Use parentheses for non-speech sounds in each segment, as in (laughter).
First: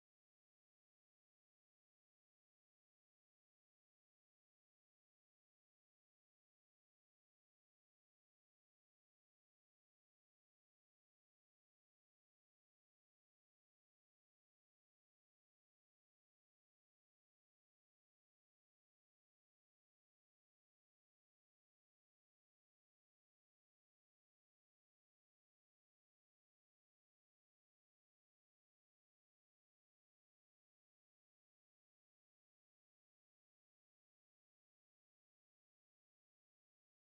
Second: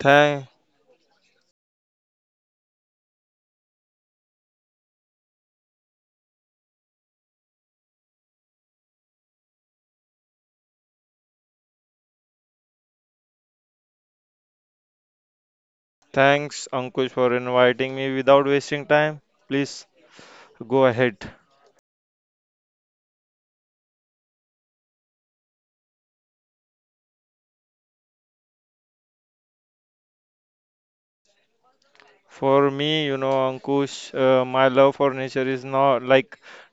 Thank, thanks, Ankush, for inviting me without wasting time. Please go ahead. For me, you know, Ankush, my love for nature is not like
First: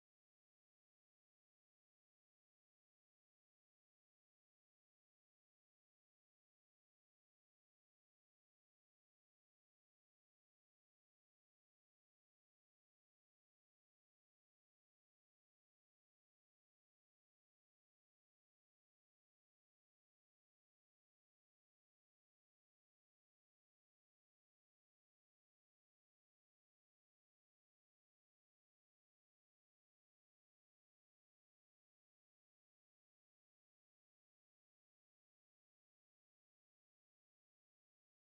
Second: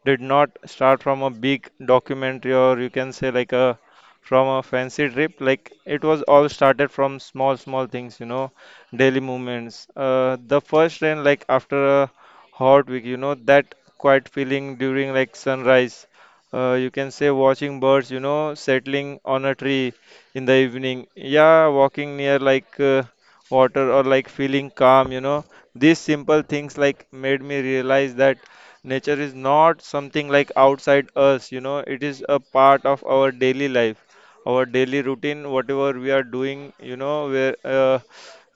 did not start from a big documentary, or you can say like a from a fancy trip. Like it was all started from small, small things, you know, daily movements. The first rain, like after a hot week, you know, that quiet feeling during like sunrise. You can say watching birds, you know, settling on a tree in the evening. Yeah, walking near like water, or like feeling calm, you know, these simple things like made me realize that nature is not something like outside us, you know, it is a part of our daily life, our daily routine, whatever we are doing, you know, where uh,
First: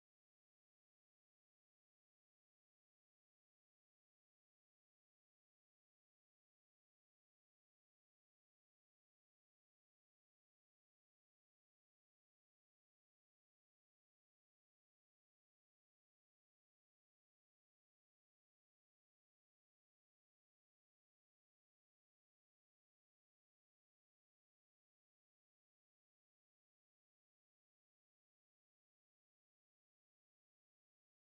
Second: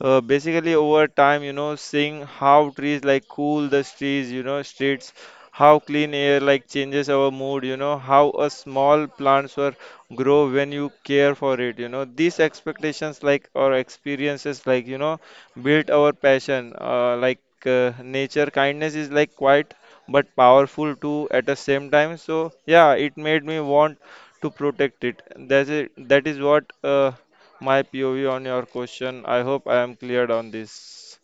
uh, basically over time, you know, seeing how trees like cool the streets, how clean air like changes our mood, you know, how a small plants were grow when you care for it, you know, these expectations like or experiences like, you know, built our passion. Nature kindness is like quiet but powerful too at the same time. So yeah, it made me want to protect it. That's it. That is what my POV on your question. I hope I am cleared on this.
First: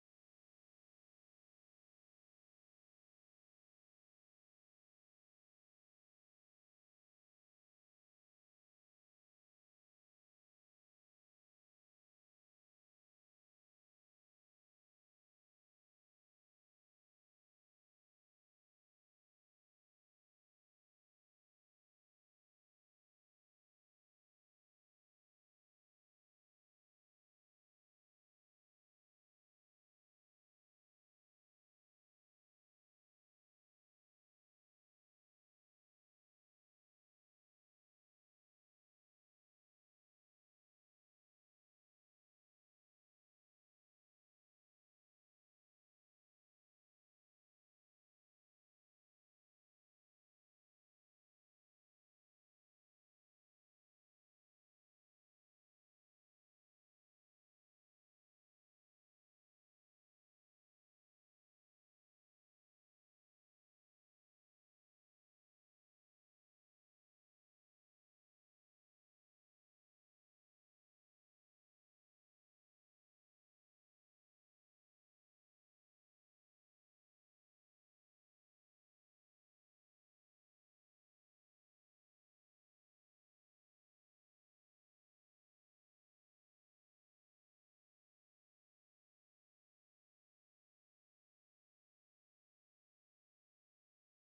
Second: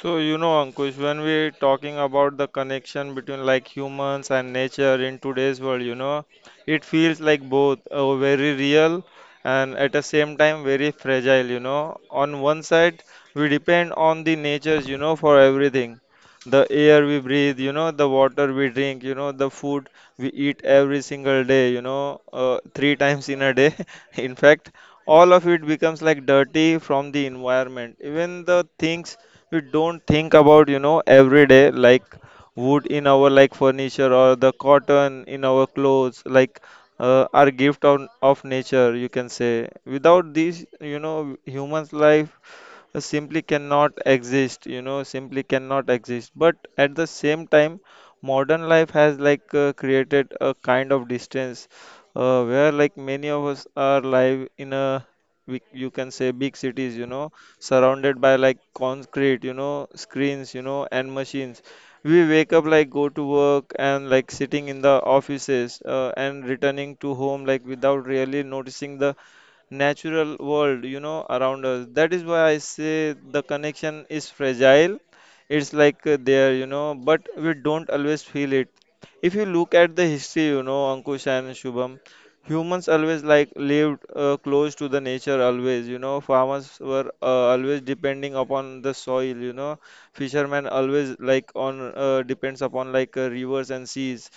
So, you know, Ankush, when we're talking about the connection between like humans and nature in today's world, you know, it feels like both very real and at the same time very fragile, you know. On one side, we depend on the natures, you know, for everything. The air we breathe, you know, the water we drink, you know, the food we eat every single day, you know, three (laughs) times in a day, (laughs) in fact. All of it becomes like dirty from the environment. Even the things we don't think about, you know, every day, like wood in our like furniture, or the cotton in our clothes, like our gift of nature, you can say. Without these, you know, human's life simply cannot exist, but at the same time modern life has like created a kind of distance, where like many of us are live in a you can say big cities, you know, surrounded by like concrete, you know, screens, you know, and machines. We wake up, like go to work, and like sitting in the offices, and returning to home like without really noticing the natural world, you know, around us. That is why I say the connection is fragile. It's like there, you know, but we don't always feel it. If you look at the history, you know, Ankush and Shubham, humans always like lived close to the nature always, you know. Farmers were always depending upon the soil, you know, fishermen always like on depends upon like rivers and seas,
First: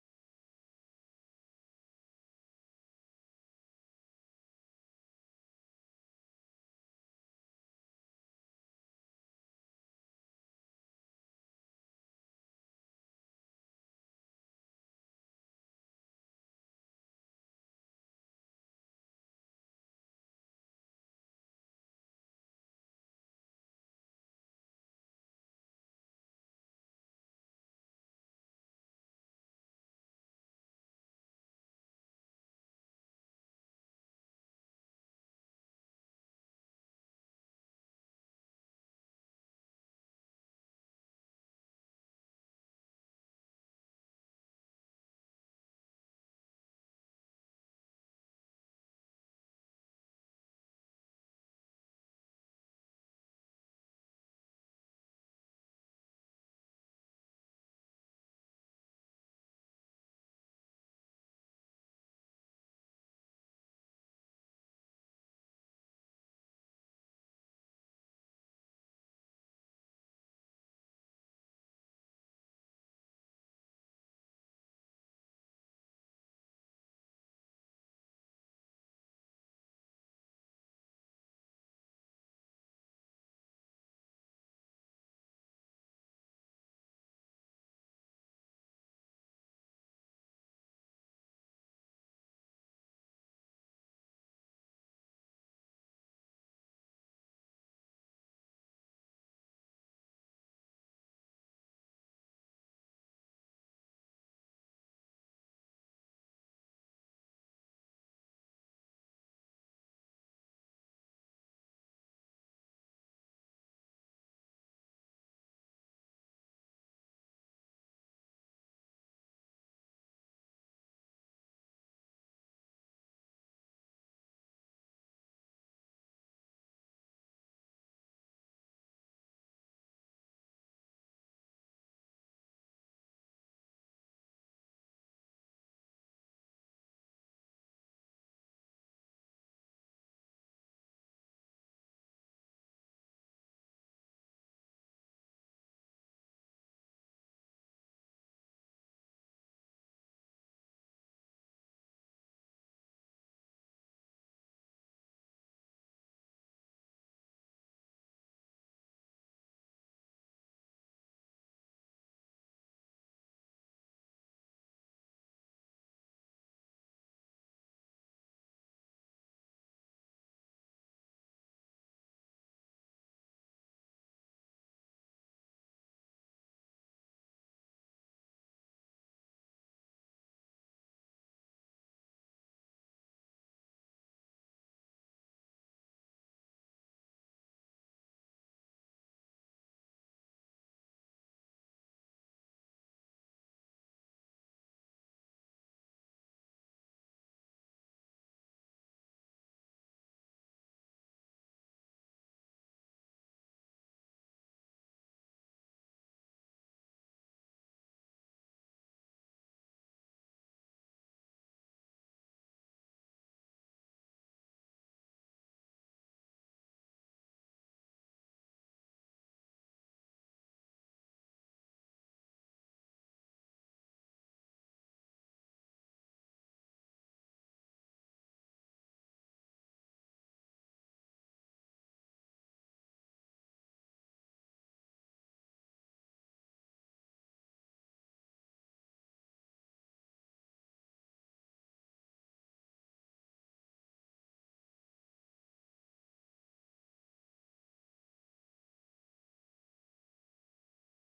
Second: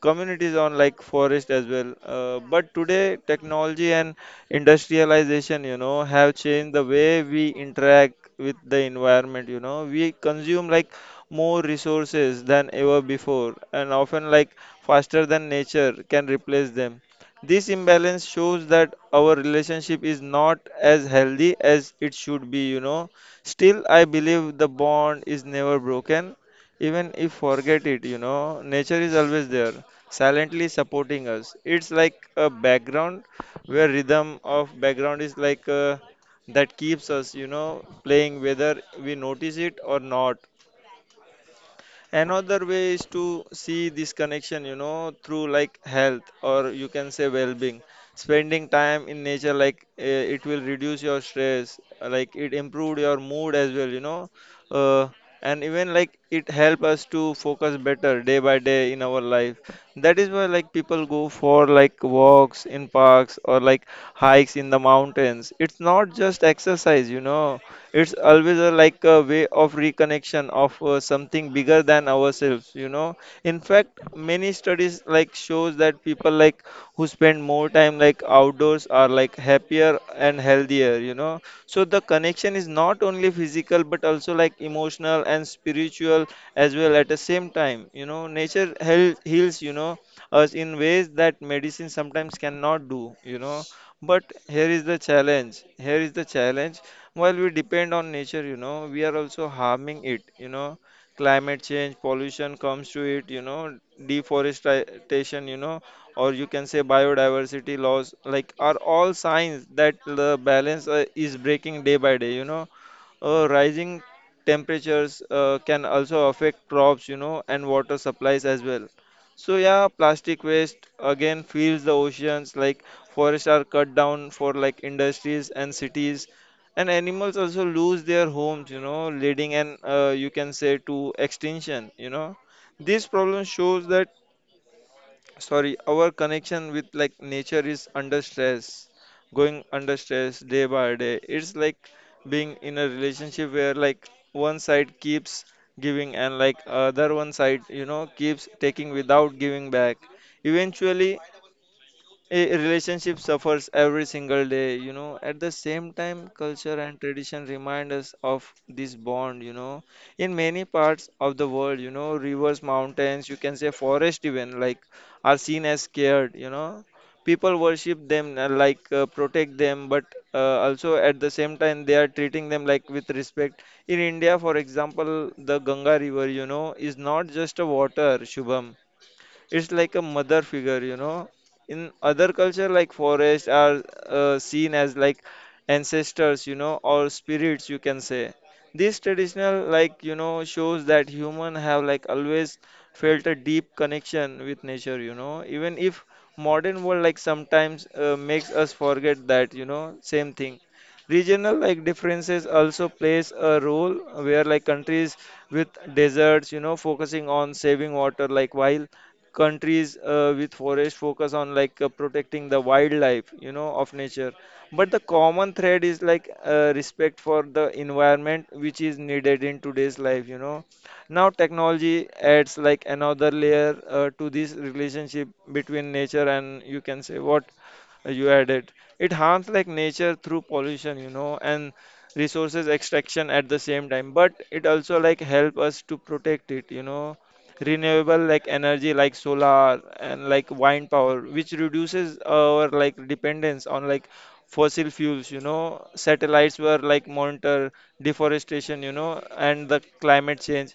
communities on like forest as well. But today technology and industrialization, you know, have changed the way we interact with the environment, you know, we consume like more resources than ever before, and often like faster than nature can replace them. This imbalance shows that our relationship is not as healthy as it should be, you know. Still, I believe the bond is never broken. Even if forget it, you know, nature is always there silently supporting us. It's like a background, where rhythm of background is like that keeps us, you know, playing whether we notice it or not. Another way is to see this connection, you know, through like health, or you can say well being. Spending time in nature, it will reduce your stress, like it improved your mood as well, you know, uh, and even like it help us to focus better day by day in our life. That is why like people go for like walks in parks, or like hikes in the mountains. It's not just exercise, you know, it's always like a way of reconnection of something bigger than ourselves, you know. In fact, many studies like shows that people like who spend more time like outdoors are like happier and healthier, you know. So the connection is not only physical, but also like emotional and spiritual as well at the same time, you know. Nature heals, you know, us in ways that medicine sometimes cannot do, you know. But here is the challenge, while we depend on nature, you know, we are also harming it, you know. Climate change, pollution comes to it, you know, deforestation, you know, or you can say biodiversity loss, like are all signs that the balance is breaking day by day, you know. Rising temperatures can also affect crops, you know, and water supplies as well. So yeah, plastic waste again fills the oceans. Like forests are cut down for like industries and cities, and animals also lose their homes, you know, leading and you can say to extinction, you know. This problem shows that, sorry, our connection with like nature is under stress day by day. It's like being in a relationship where like one side keeps giving, and like other one side, you know, keeps taking without giving back. Eventually, a relationship suffers every single day, you know. At the same time culture and tradition remind us of this bond, you know. In many parts of the world, you know, rivers, mountains, you can say forest even like are seen as scared, you know. People worship them, protect them, but also at the same time they are treating them like with respect. In India, for example, the Ganga river, you know, is not just a water, Shubham, it's like a mother figure, you know. In other culture, like forests are seen as like ancestors, you know, or spirits, you can say. This traditional like, you know, shows that human have like always felt a deep connection with nature, you know, even if modern world like sometimes makes us forget that, you know. Same thing, regional like differences also plays a role, where like countries with deserts, you know, focusing on saving water, like while countries with forest focus on like protecting the wildlife, you know, of nature. But the common thread is like respect for the environment, which is needed in today's life, you know. Now technology adds like another layer to this relationship between nature and you can say what you added. It harms like nature through pollution, you know, and resources extraction at the same time, but it also like help us to protect it, you know. Renewable like energy, like solar and like wind power, which reduces our like dependence on like fossil fuels, you know. Satellites were like monitor deforestation, you know, and the climate change.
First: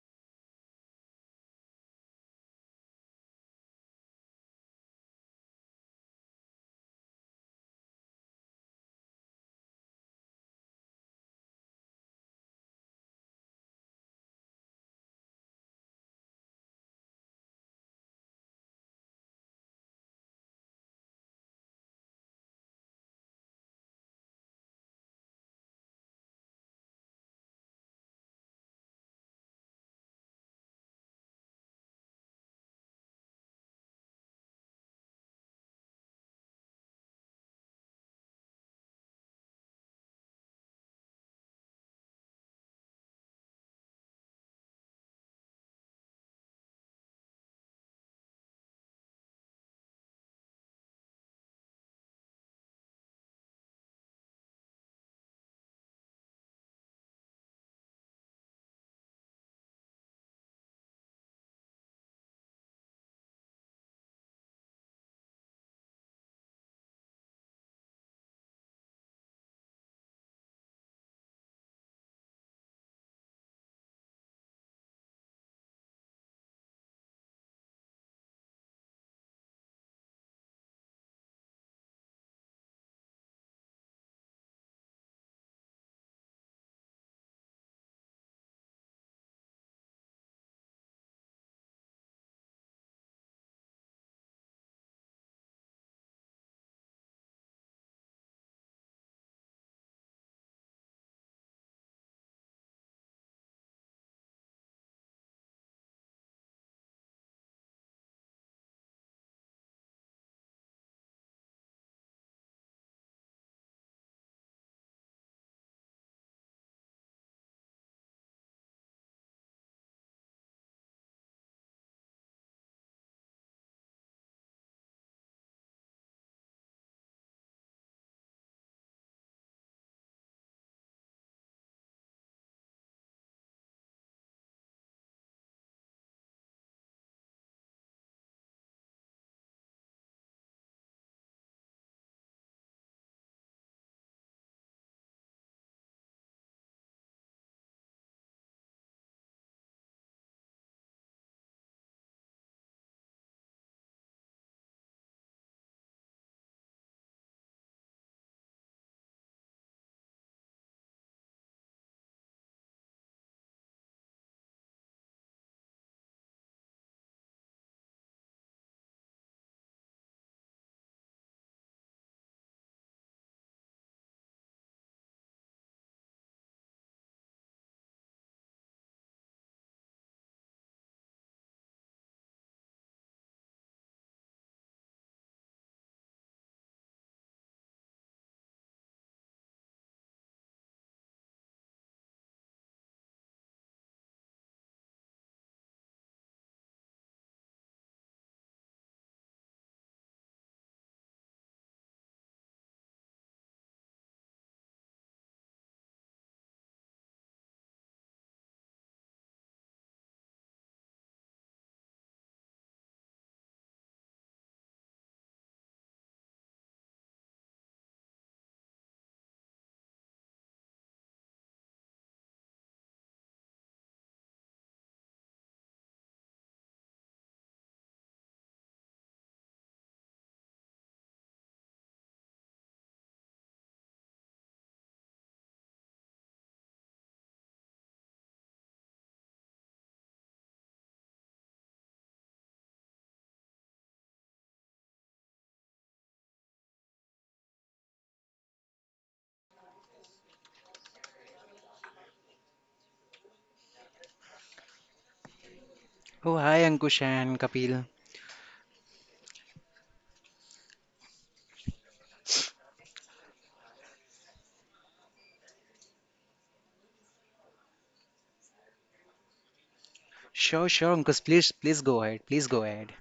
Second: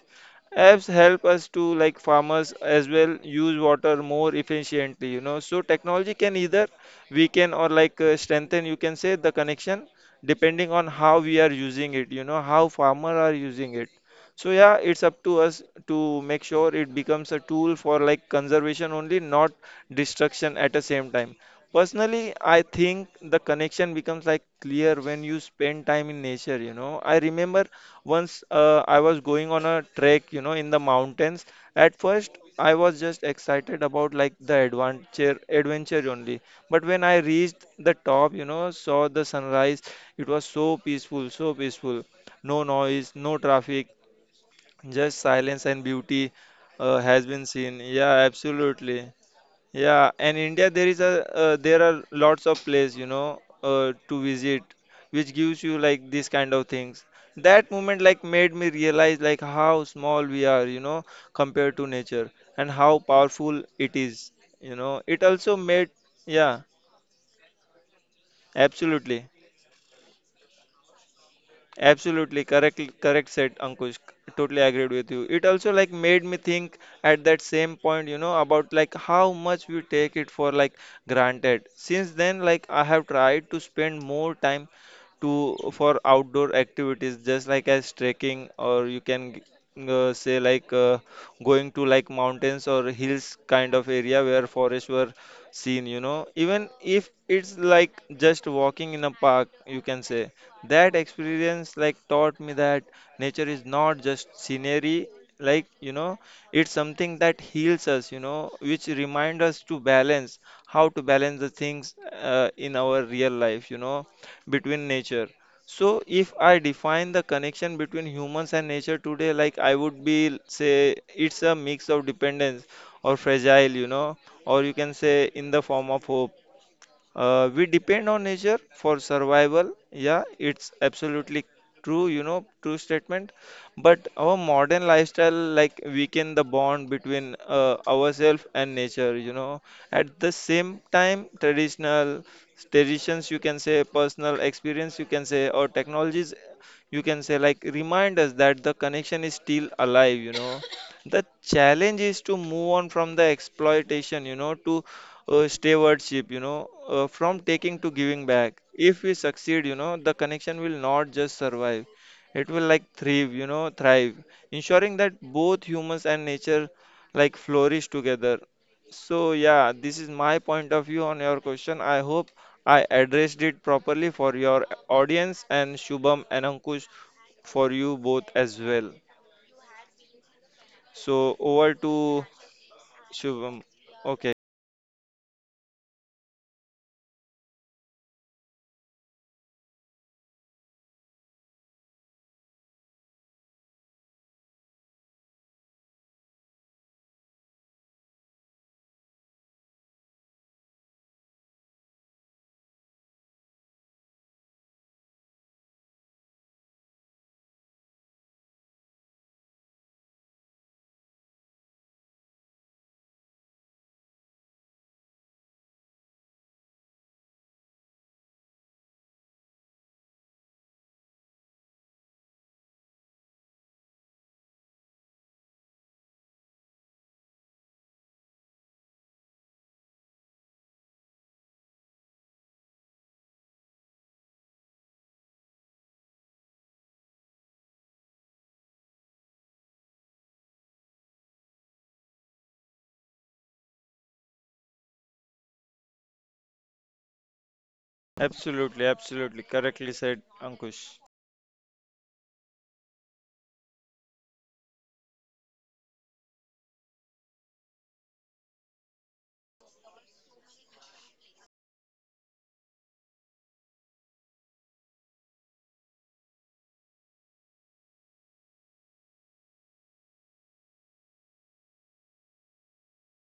Apps help us to like farmers as well use water more efficiently, you know. So technology can either weaken, or like strengthen, you can say, the connection, depending on how we are using it, you know, how farmer are using it. So yeah, it's up to us to make sure it becomes a tool for like conservation only, not destruction at the same time. Personally, I think the connection becomes like clear when you spend time in nature, you know. I remember once I was going on a trek, you know, in the mountains. At first, I was just excited about like the adventure only. But when I reached the top, you know, saw the sunrise, it was so peaceful, no noise, no traffic, just silence and beauty has been seen. Yeah, absolutely. Yeah, and India there is a there are lots of places, you know, to visit, which gives you like this kind of things. That moment like made me realize like how small we are, you know, compared to nature, and how powerful it is. You know, it also made, yeah, absolutely. Absolutely correct said Ankush. Totally agreed with you. It also like made me think at that same point, you know, about like how much we take it for like granted. Since then, like I have tried to spend more time to for outdoor activities, just like as trekking, or say like going to like mountains or hills kind of area where forests were seen, you know. Even if it's like just walking in a park, you can say. That experience like taught me that nature is not just scenery, like you know, it's something that heals us, you know, which remind us to balance how to balance the things in our real life, you know, between nature. So if I define the connection between humans and nature today, like I would be say it's a mix of dependence or fragile, or you can say in the form of hope we depend on nature for survival. Yeah, it's absolutely true, true statement. But our modern lifestyle, like, weaken the bond between ourselves and nature. At the same time, traditional traditions, you can say, personal experience, you can say, or technologies, you can say, like, remind us that the connection is still alive. The challenge is to move on from the exploitation, to stewardship, from taking to giving back. If we succeed, the connection will not just survive; it will like thrive, thrive, ensuring that both humans and nature like flourish together. So yeah, this is my point of view on your question. I hope I addressed it properly for your audience and Shubham and Ankush for you both as well. So over to Shubham. Okay. Absolutely, absolutely. Correctly said, Ankush. Oh, hi Ankush and Kapil. Sure, sure, Ankush, please, please go ahead. Please go ahead.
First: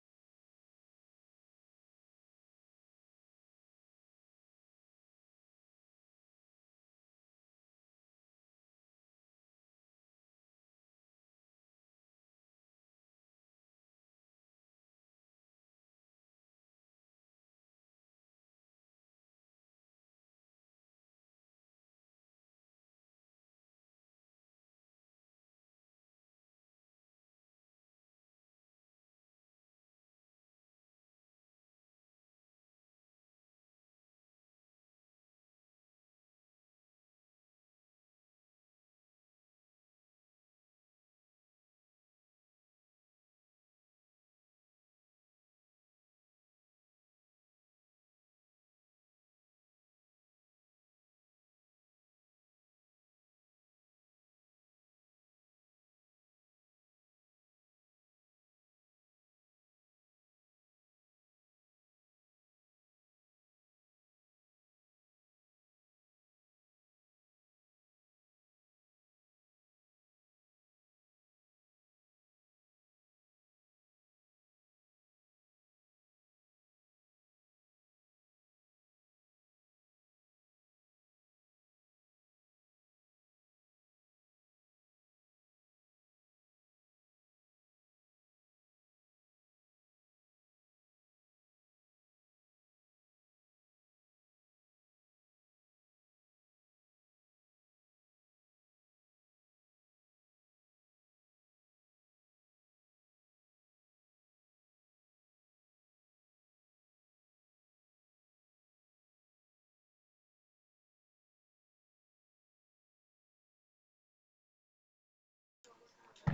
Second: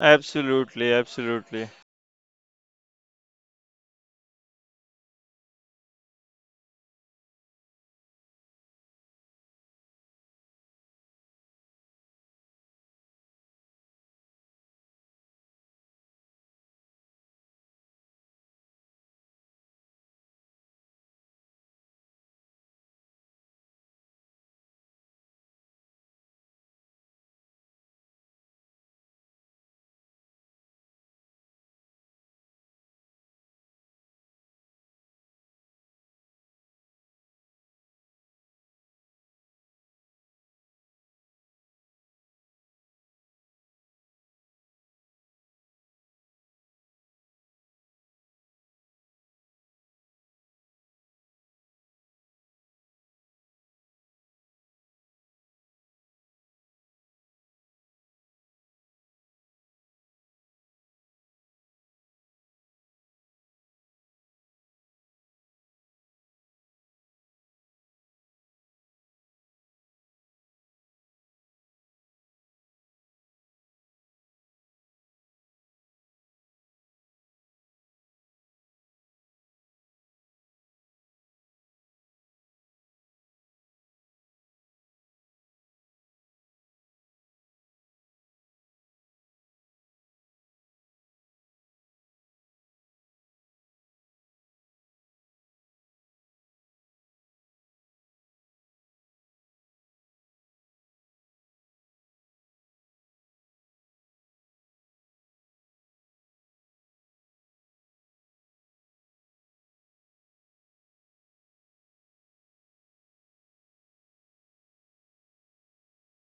Absolutely, absolutely.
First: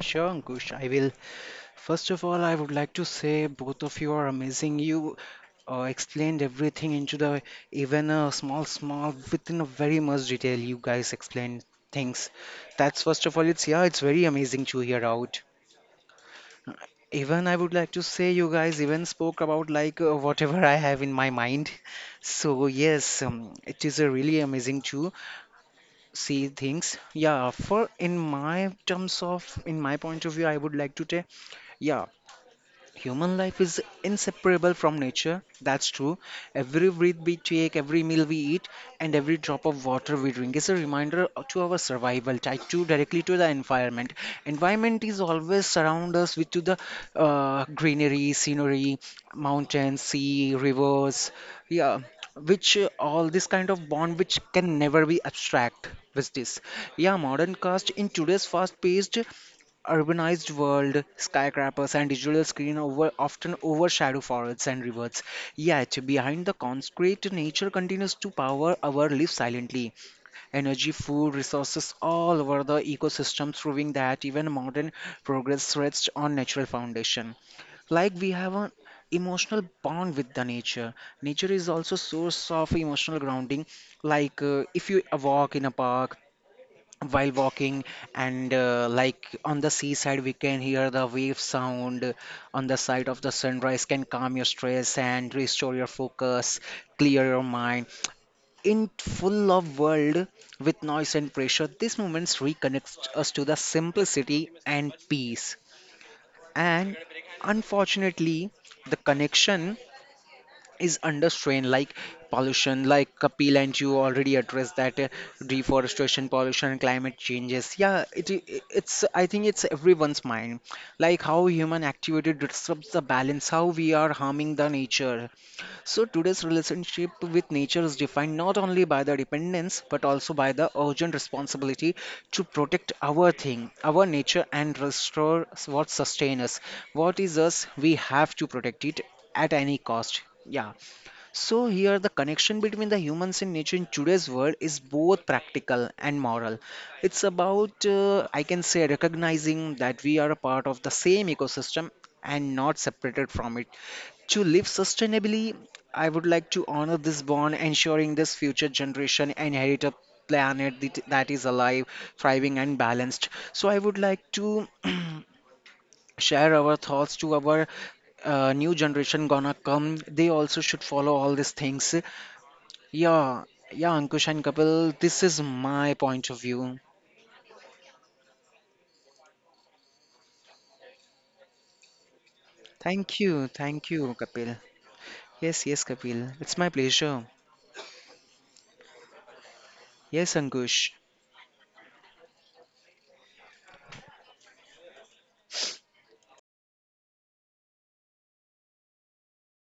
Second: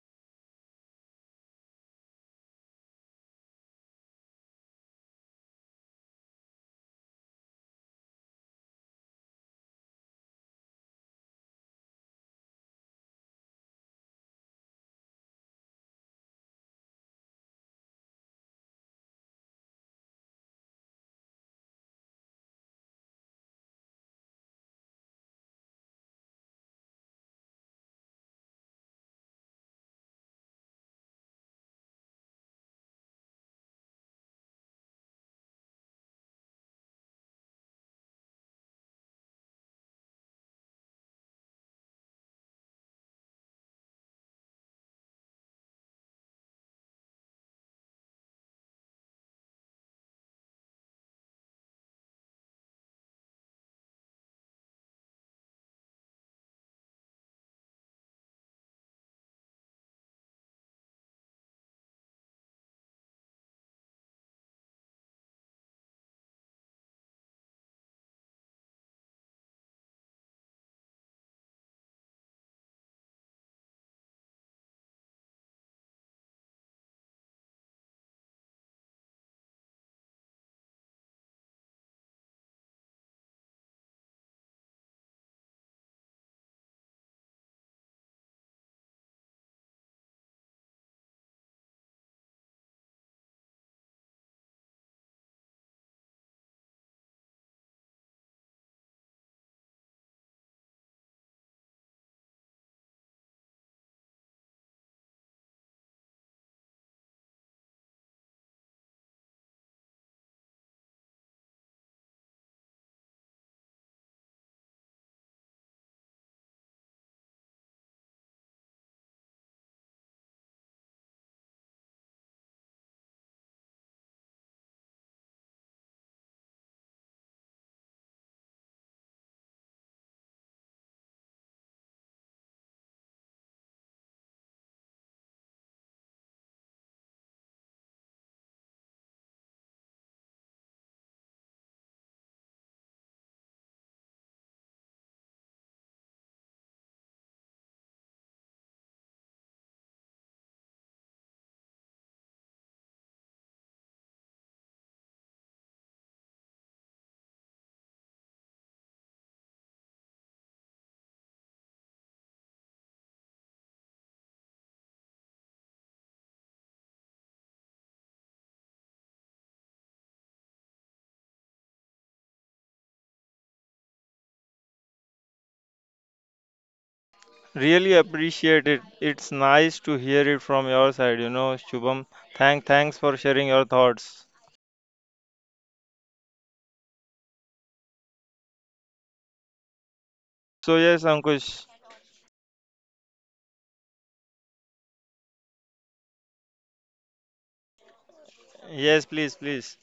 Sure, Ankush, I will. First of all, I would like to say both of you are amazing. You explained everything into the even a small, small within a very much detail. You guys explained things. That's first of all, it's yeah, it's very amazing to hear out. Even I would like to say you guys even spoke about like whatever I have in my mind. So yes, it is a really amazing too. See things, yeah, for in my terms of in my point of view I would like to say, yeah, human life is inseparable from nature. That's true. Every breath we take, every meal we eat, and every drop of water we drink is a reminder to our survival, tied to directly to the environment. Environment is always surround us with to the greenery, scenery, mountains, sea, rivers. Yeah, which all this kind of bond which can never be abstract with this. Yeah, modern cast in today's fast-paced urbanized world, skyscrapers and digital screen over often overshadow forests and rivers. Yet, behind the concrete, nature continues to power our lives silently. Energy, food, resources all over the ecosystem, proving that even modern progress rests on natural foundation. Like we have an emotional bond with the nature. Nature is also source of emotional grounding. Like if you walk in a park while walking and like on the seaside we can hear the wave sound on the side of the sunrise can calm your stress and restore your focus, clear your mind in full of world with noise and pressure. These moments reconnect us to the simplicity and peace. And unfortunately, the connection is under strain, like pollution, like Kapil and you already addressed that, deforestation, pollution, climate changes, yeah, it's, I think it's everyone's mind, like how human activity disrupts the balance, how we are harming the nature. So today's relationship with nature is defined not only by the dependence but also by the urgent responsibility to protect our thing, our nature, and restore what sustains us. What is us, we have to protect it at any cost. Yeah. So here the connection between the humans and nature in today's world is both practical and moral. It's about I can say recognizing that we are a part of the same ecosystem and not separated from it. To live sustainably, I would like to honor this bond, ensuring this future generation inherit a planet that is alive, thriving and balanced. So I would like to (clears throat) share our thoughts to our new generation gonna come. They also should follow all these things, yeah. Yeah, Ankush and Kapil, this is my point of view. Really appreciate it. It's nice to hear it from your side, Shubham. Thanks for sharing your Thank you, thoughts. Kapil. Yes, yes, Kapil, it's my pleasure. Yes, So Ankush. yes, Ankush. Yes, please, please.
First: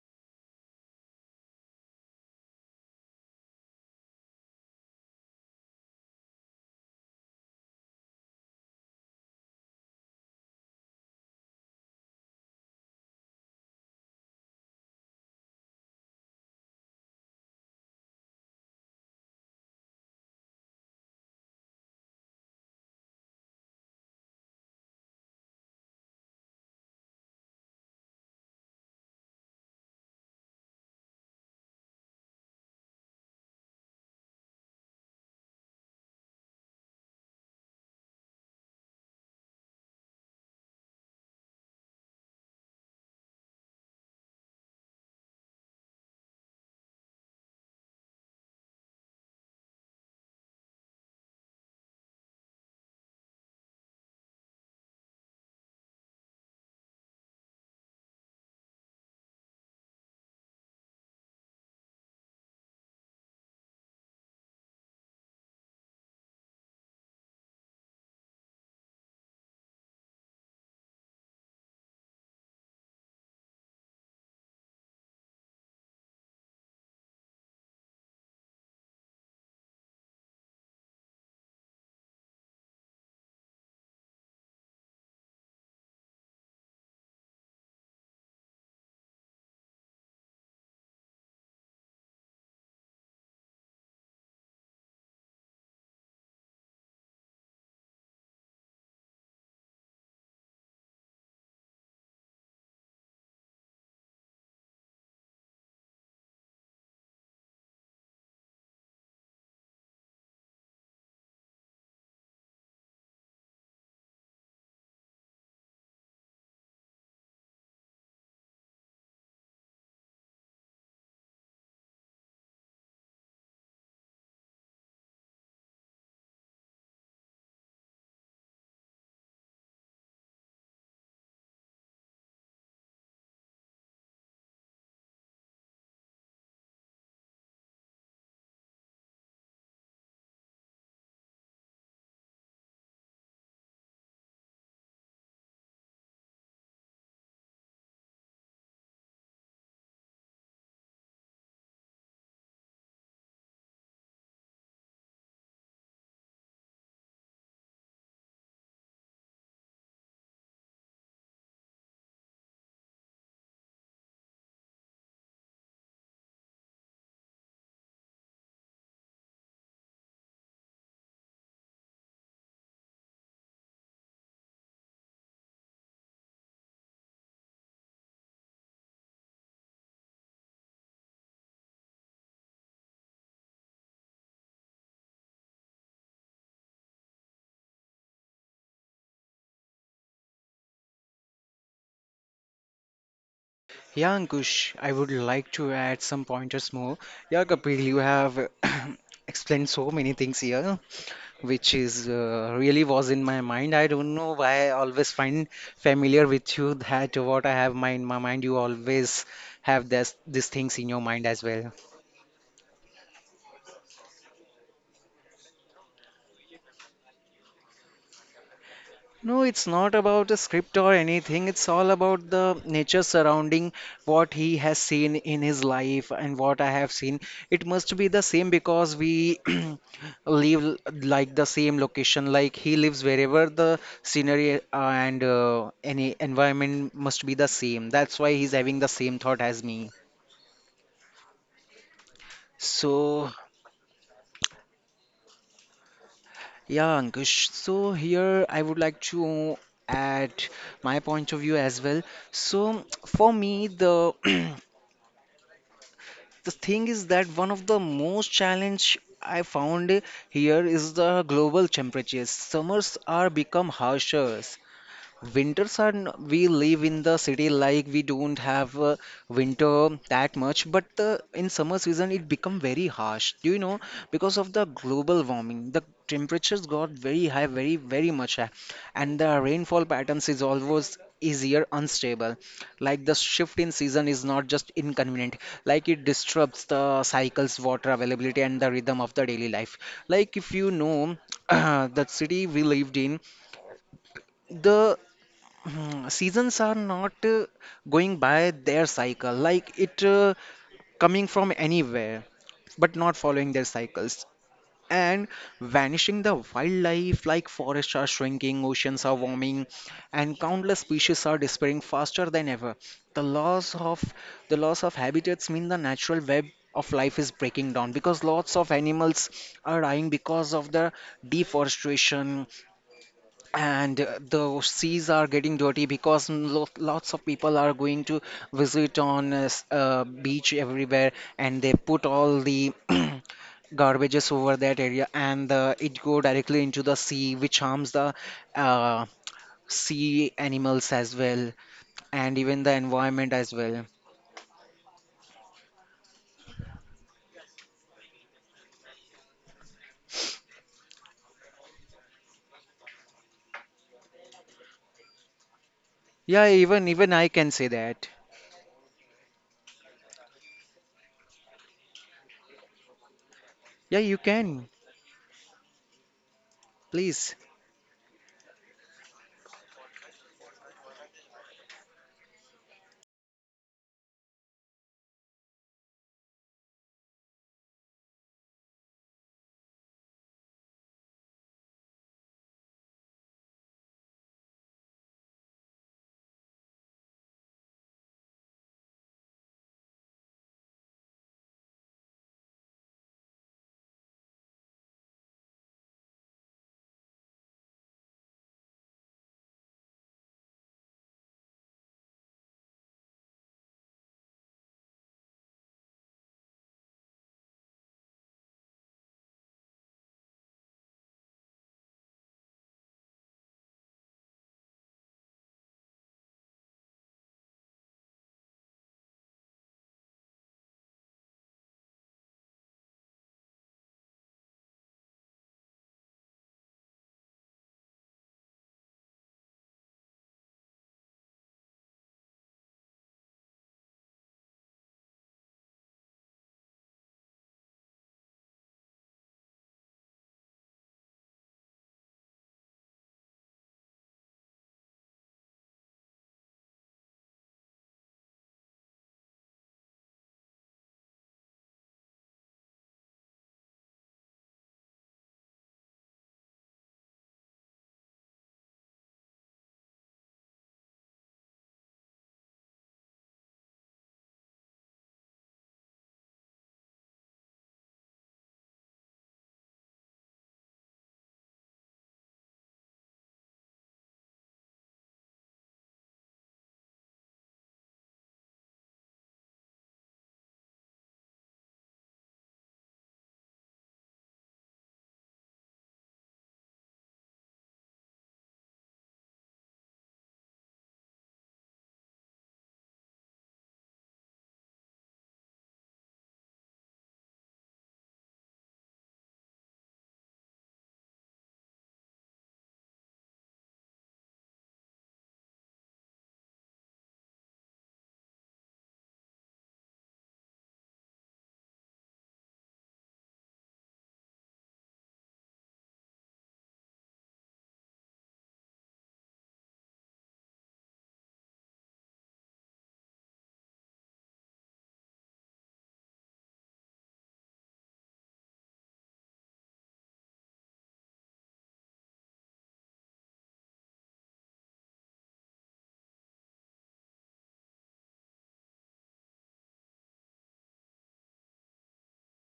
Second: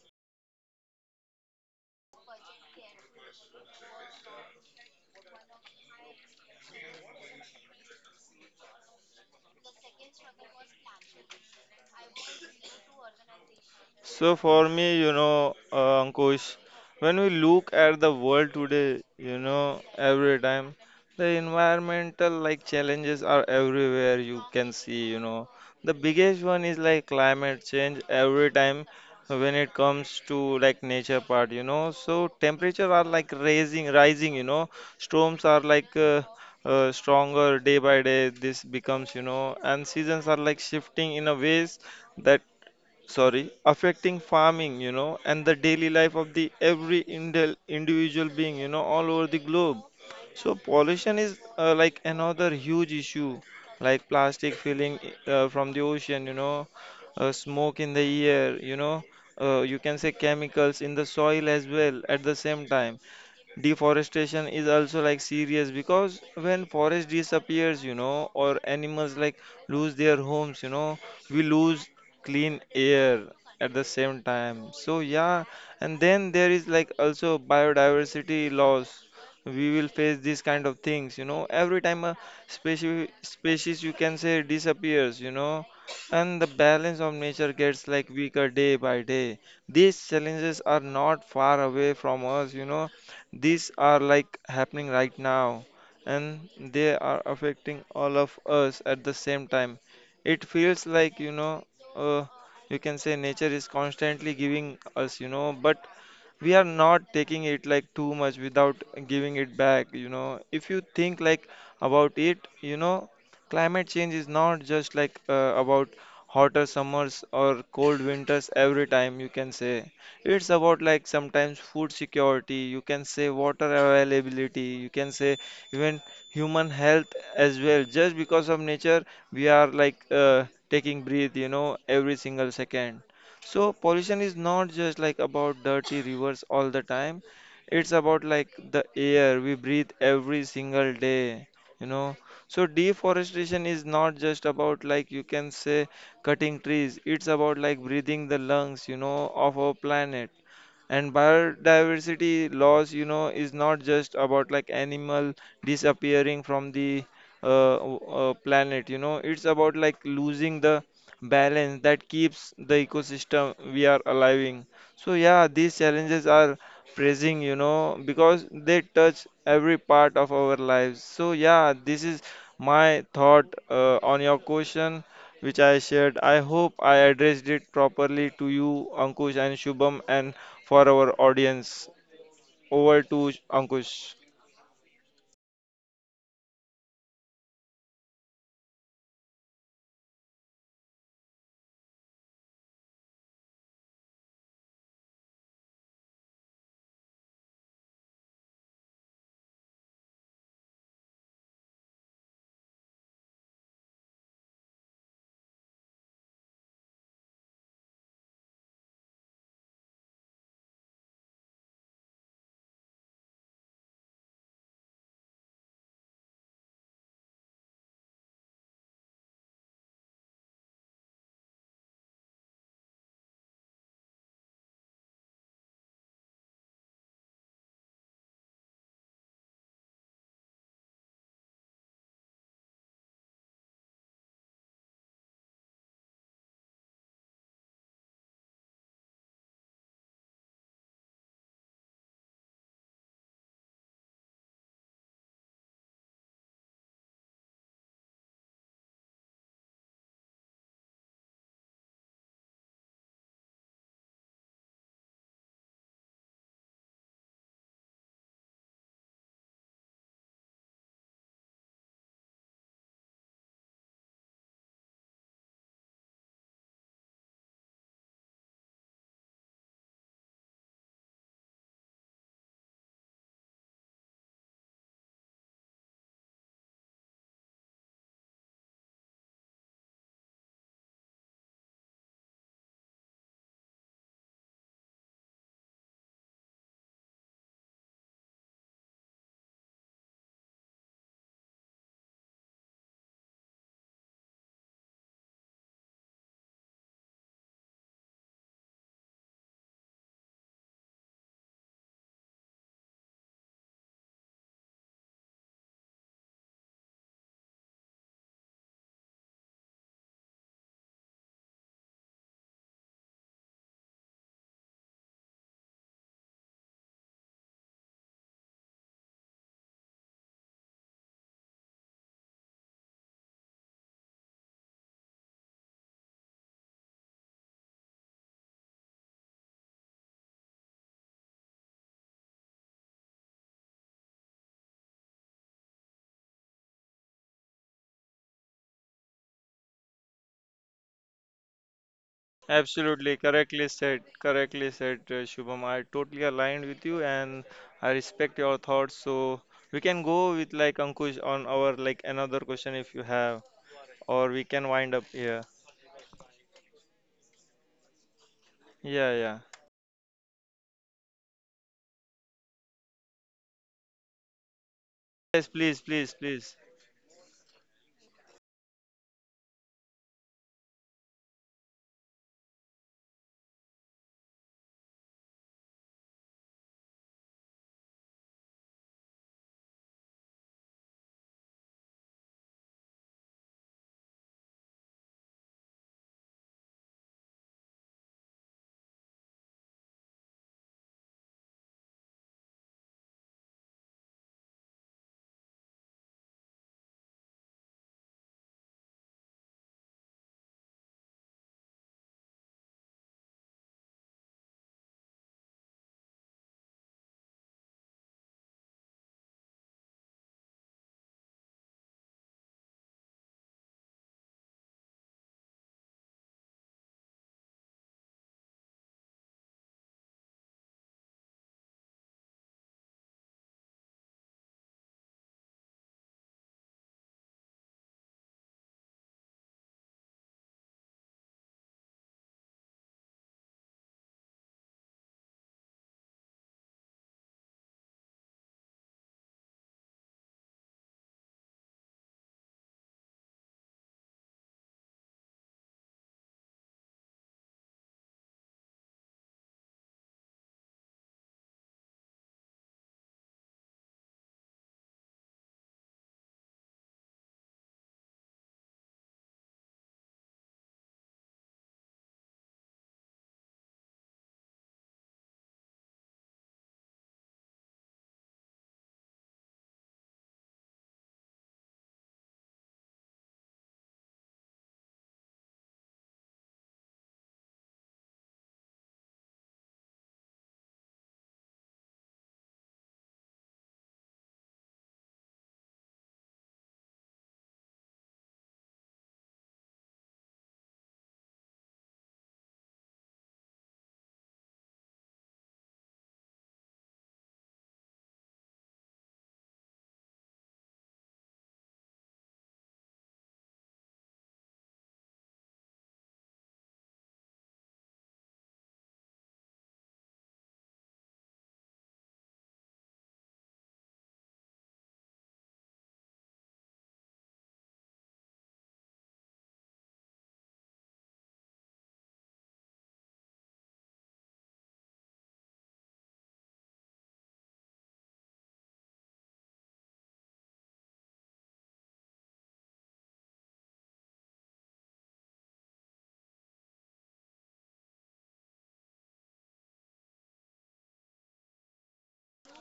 So for me, Ankush, when we look at the world today, every time the environmental like challenges are everywhere you can see. The biggest one is like climate change every time when it comes to like nature part. So temperature are like raising, rising. Storms are like stronger day by day. This becomes, and seasons are like shifting in a ways that sorry affecting farming and the daily life of the every individual being all over the globe. So pollution is like another huge issue, like plastic filling from the ocean, smoke in the air, you can say chemicals in the soil as well. At the same time, deforestation is also like serious because when forest disappears or animals like lose their homes we lose clean air at the same time. So yeah, and then there is like also biodiversity loss. We will face these kind of things every time a species you can say disappears and the balance of nature gets like weaker day by day. These challenges are not far away from us, you know these are like happening right now, and they are affecting all of us at the same time. It feels likeuh, you can say nature is constantly giving us, but we are not taking it like too much without giving it back. If you think like about it. Climate change is not just like about hotter summers or cold winters every time, you can say it's about like sometimes food security, you can say water availability, you can say even human health as well. Just because of nature, we are like taking breath, every single second. So pollution is not just like about dirty rivers all the time. It's about like the air we breathe every single day, you know. So deforestation is not just about like, you can say, cutting trees. It's about like breathing the lungs, of our planet. And biodiversity loss, is not just about like animal disappearing from the planet, it's about like losing the balance that keeps the ecosystem we are allowing. So yeah, these challenges are pressing, because they touch every part of our lives. So yeah, this is my thought on your question which I shared. I hope I addressed it properly to you, Ankush and Shubham, and for our audience. Over to Ankush. Yeah, Ankush, I would like to add some pointers more. Yeah, Kapil, you have (coughs) (clears throat) explained so many things here, which is really was in my mind. I don't know why I always find familiar with you that what I have my in my mind, you always have this these things in your mind as well. No, it's not about a script or anything. It's all about the nature surrounding what he has seen in his life and what I have seen. It must be the same because we (clears throat) live like the same location. Like he lives wherever the scenery and any environment must be the same. That's why he's having the same thought as me. So, yeah, Ankush. So, here I would like to add my point of view as well. So, for me, the (clears throat) the thing is that one of the most challenge I found here is the global temperatures. Summers are become harsher, winters are we live in the city, like we don't have winter that much, but in summer season it become very harsh. Do you know because of the global warming, the temperatures got very high, very very much high, and the rainfall patterns is always easier unstable. Like the shift in season is not just inconvenient, like it disrupts the cycles, water availability, and the rhythm of the daily life. Like if you know (clears throat) the city we lived in the hmm, seasons are not going by their cycle, like it coming from anywhere but not following their cycles, and vanishing the wildlife, like forests are shrinking, oceans are warming, and countless species are disappearing faster than ever. the loss of the loss of habitats mean the natural web of life is breaking down because lots of animals are dying because of the deforestation. And the seas are getting dirty because lots of people are going to visit on a beach everywhere, and they put all the (clears throat) garbages over that area, and it go directly into the sea which harms the uh, sea animals as well, and even the Absolutely, environment as well. Correctly said, Shubham. I totally aligned with you and I respect your thoughts. So we can go with like Ankush on our like another question if you have, or we can wind up here. Yeah, even I can say that, Yeah, yeah. yeah, you can Yes, please, please, please. please.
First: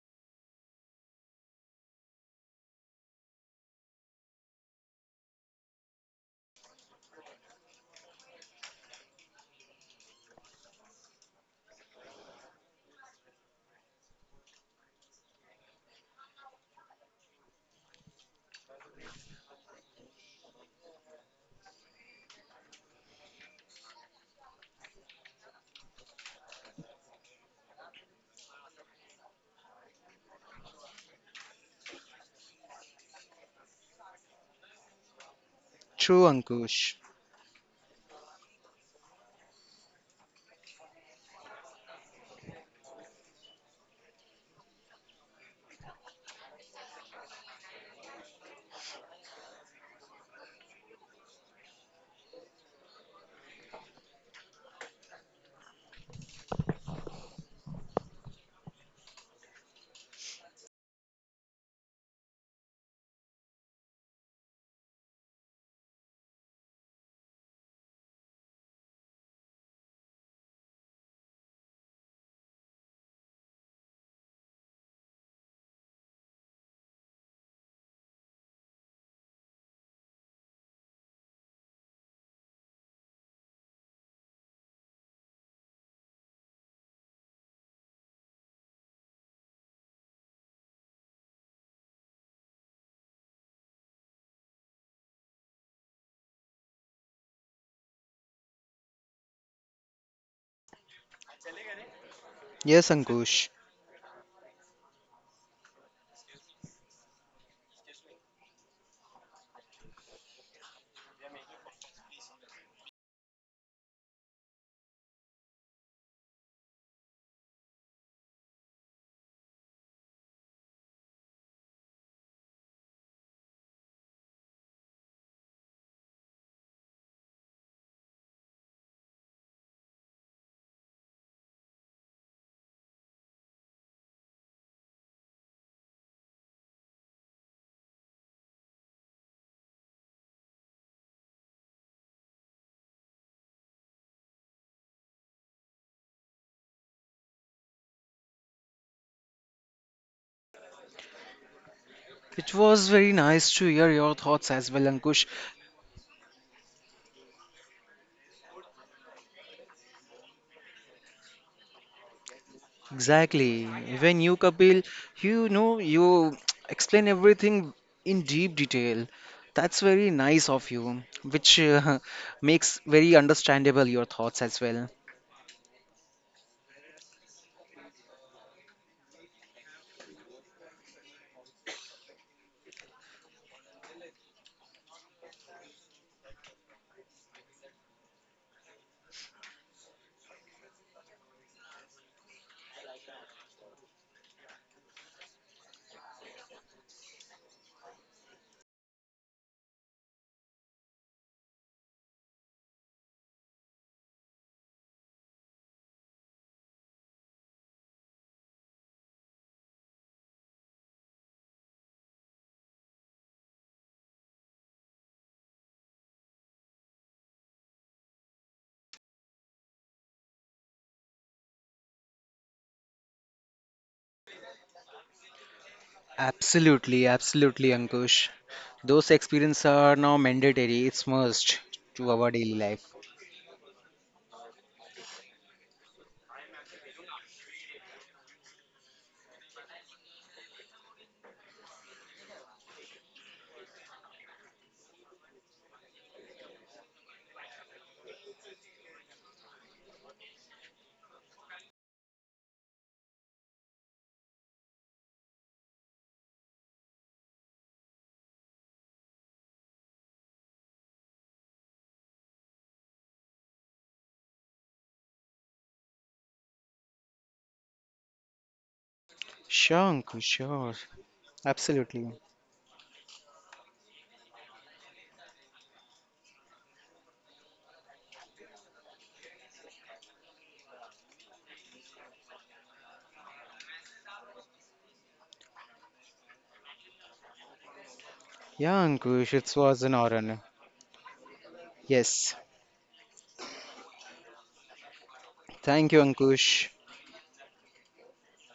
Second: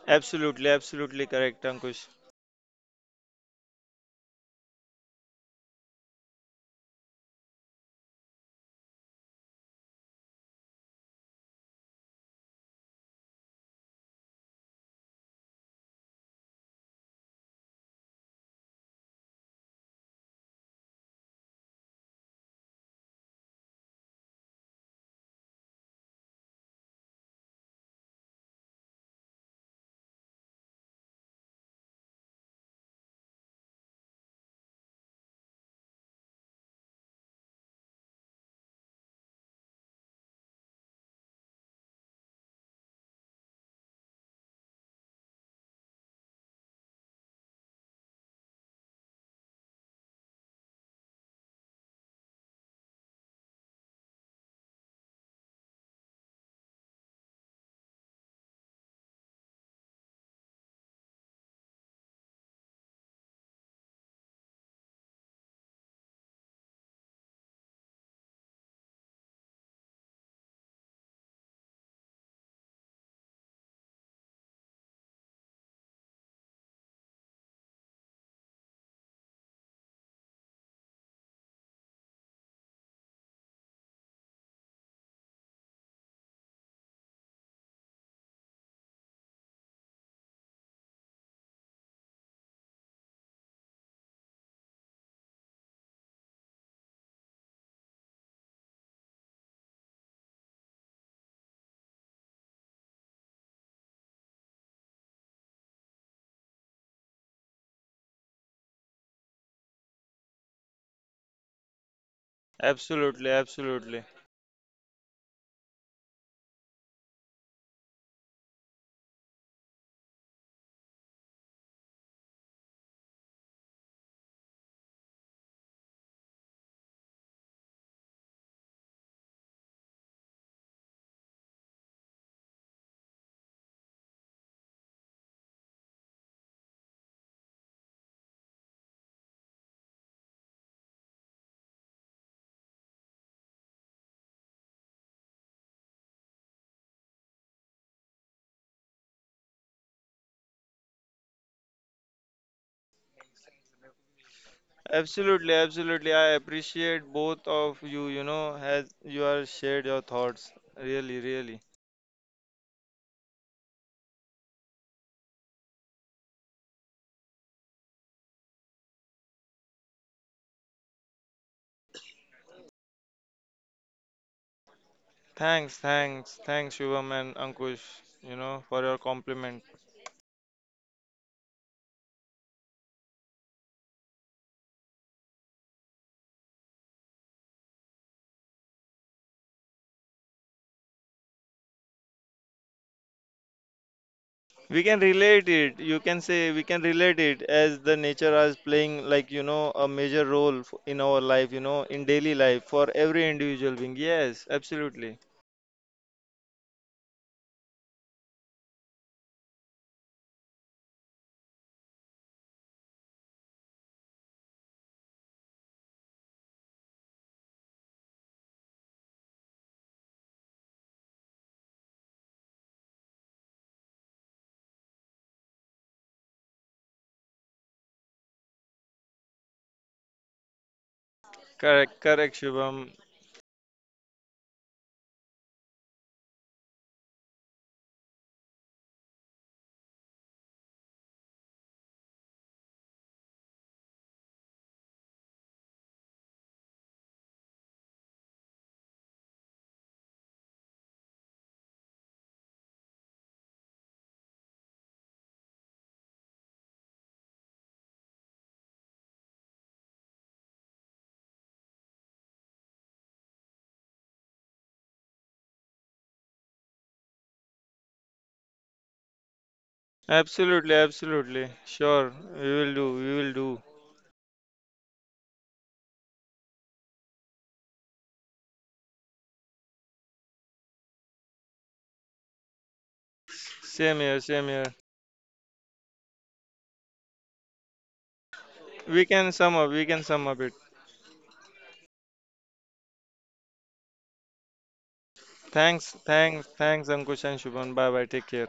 Absolutely, absolutely correct, Ankush. True, Ankush. Yes, Ankush, Absolutely, absolutely. it was very nice to hear your thoughts as well, Ankush. Absolutely, absolutely. I appreciate both of you, as you are shared your thoughts. Really, really. Exactly. Even you, Kapil, you know, you (tsk) explain everything in deep detail. That's very nice of you, which (laughs) makes very understandable your thoughts as well. Thanks, thanks, thanks, Shubham and Ankush, for your compliment. We can relate it. You can say we can relate it as the nature is playing, like, a major role in our life, in daily life for every individual being. Yes, absolutely. Absolutely, absolutely, Ankush. Those experiences are now mandatory. It's must Correct, to our correct, daily life. Shubham. Sure, Ankush, sure. Absolutely, absolutely. Absolutely. Sure, we will do, we will do. Same here, same here. Yeah, We Ankush, can it sum up. was We an can sum honor. up it. Yes. Thank Thanks, you, thanks, Ankush. thanks, Ankush and Shubham. Bye bye. Take care.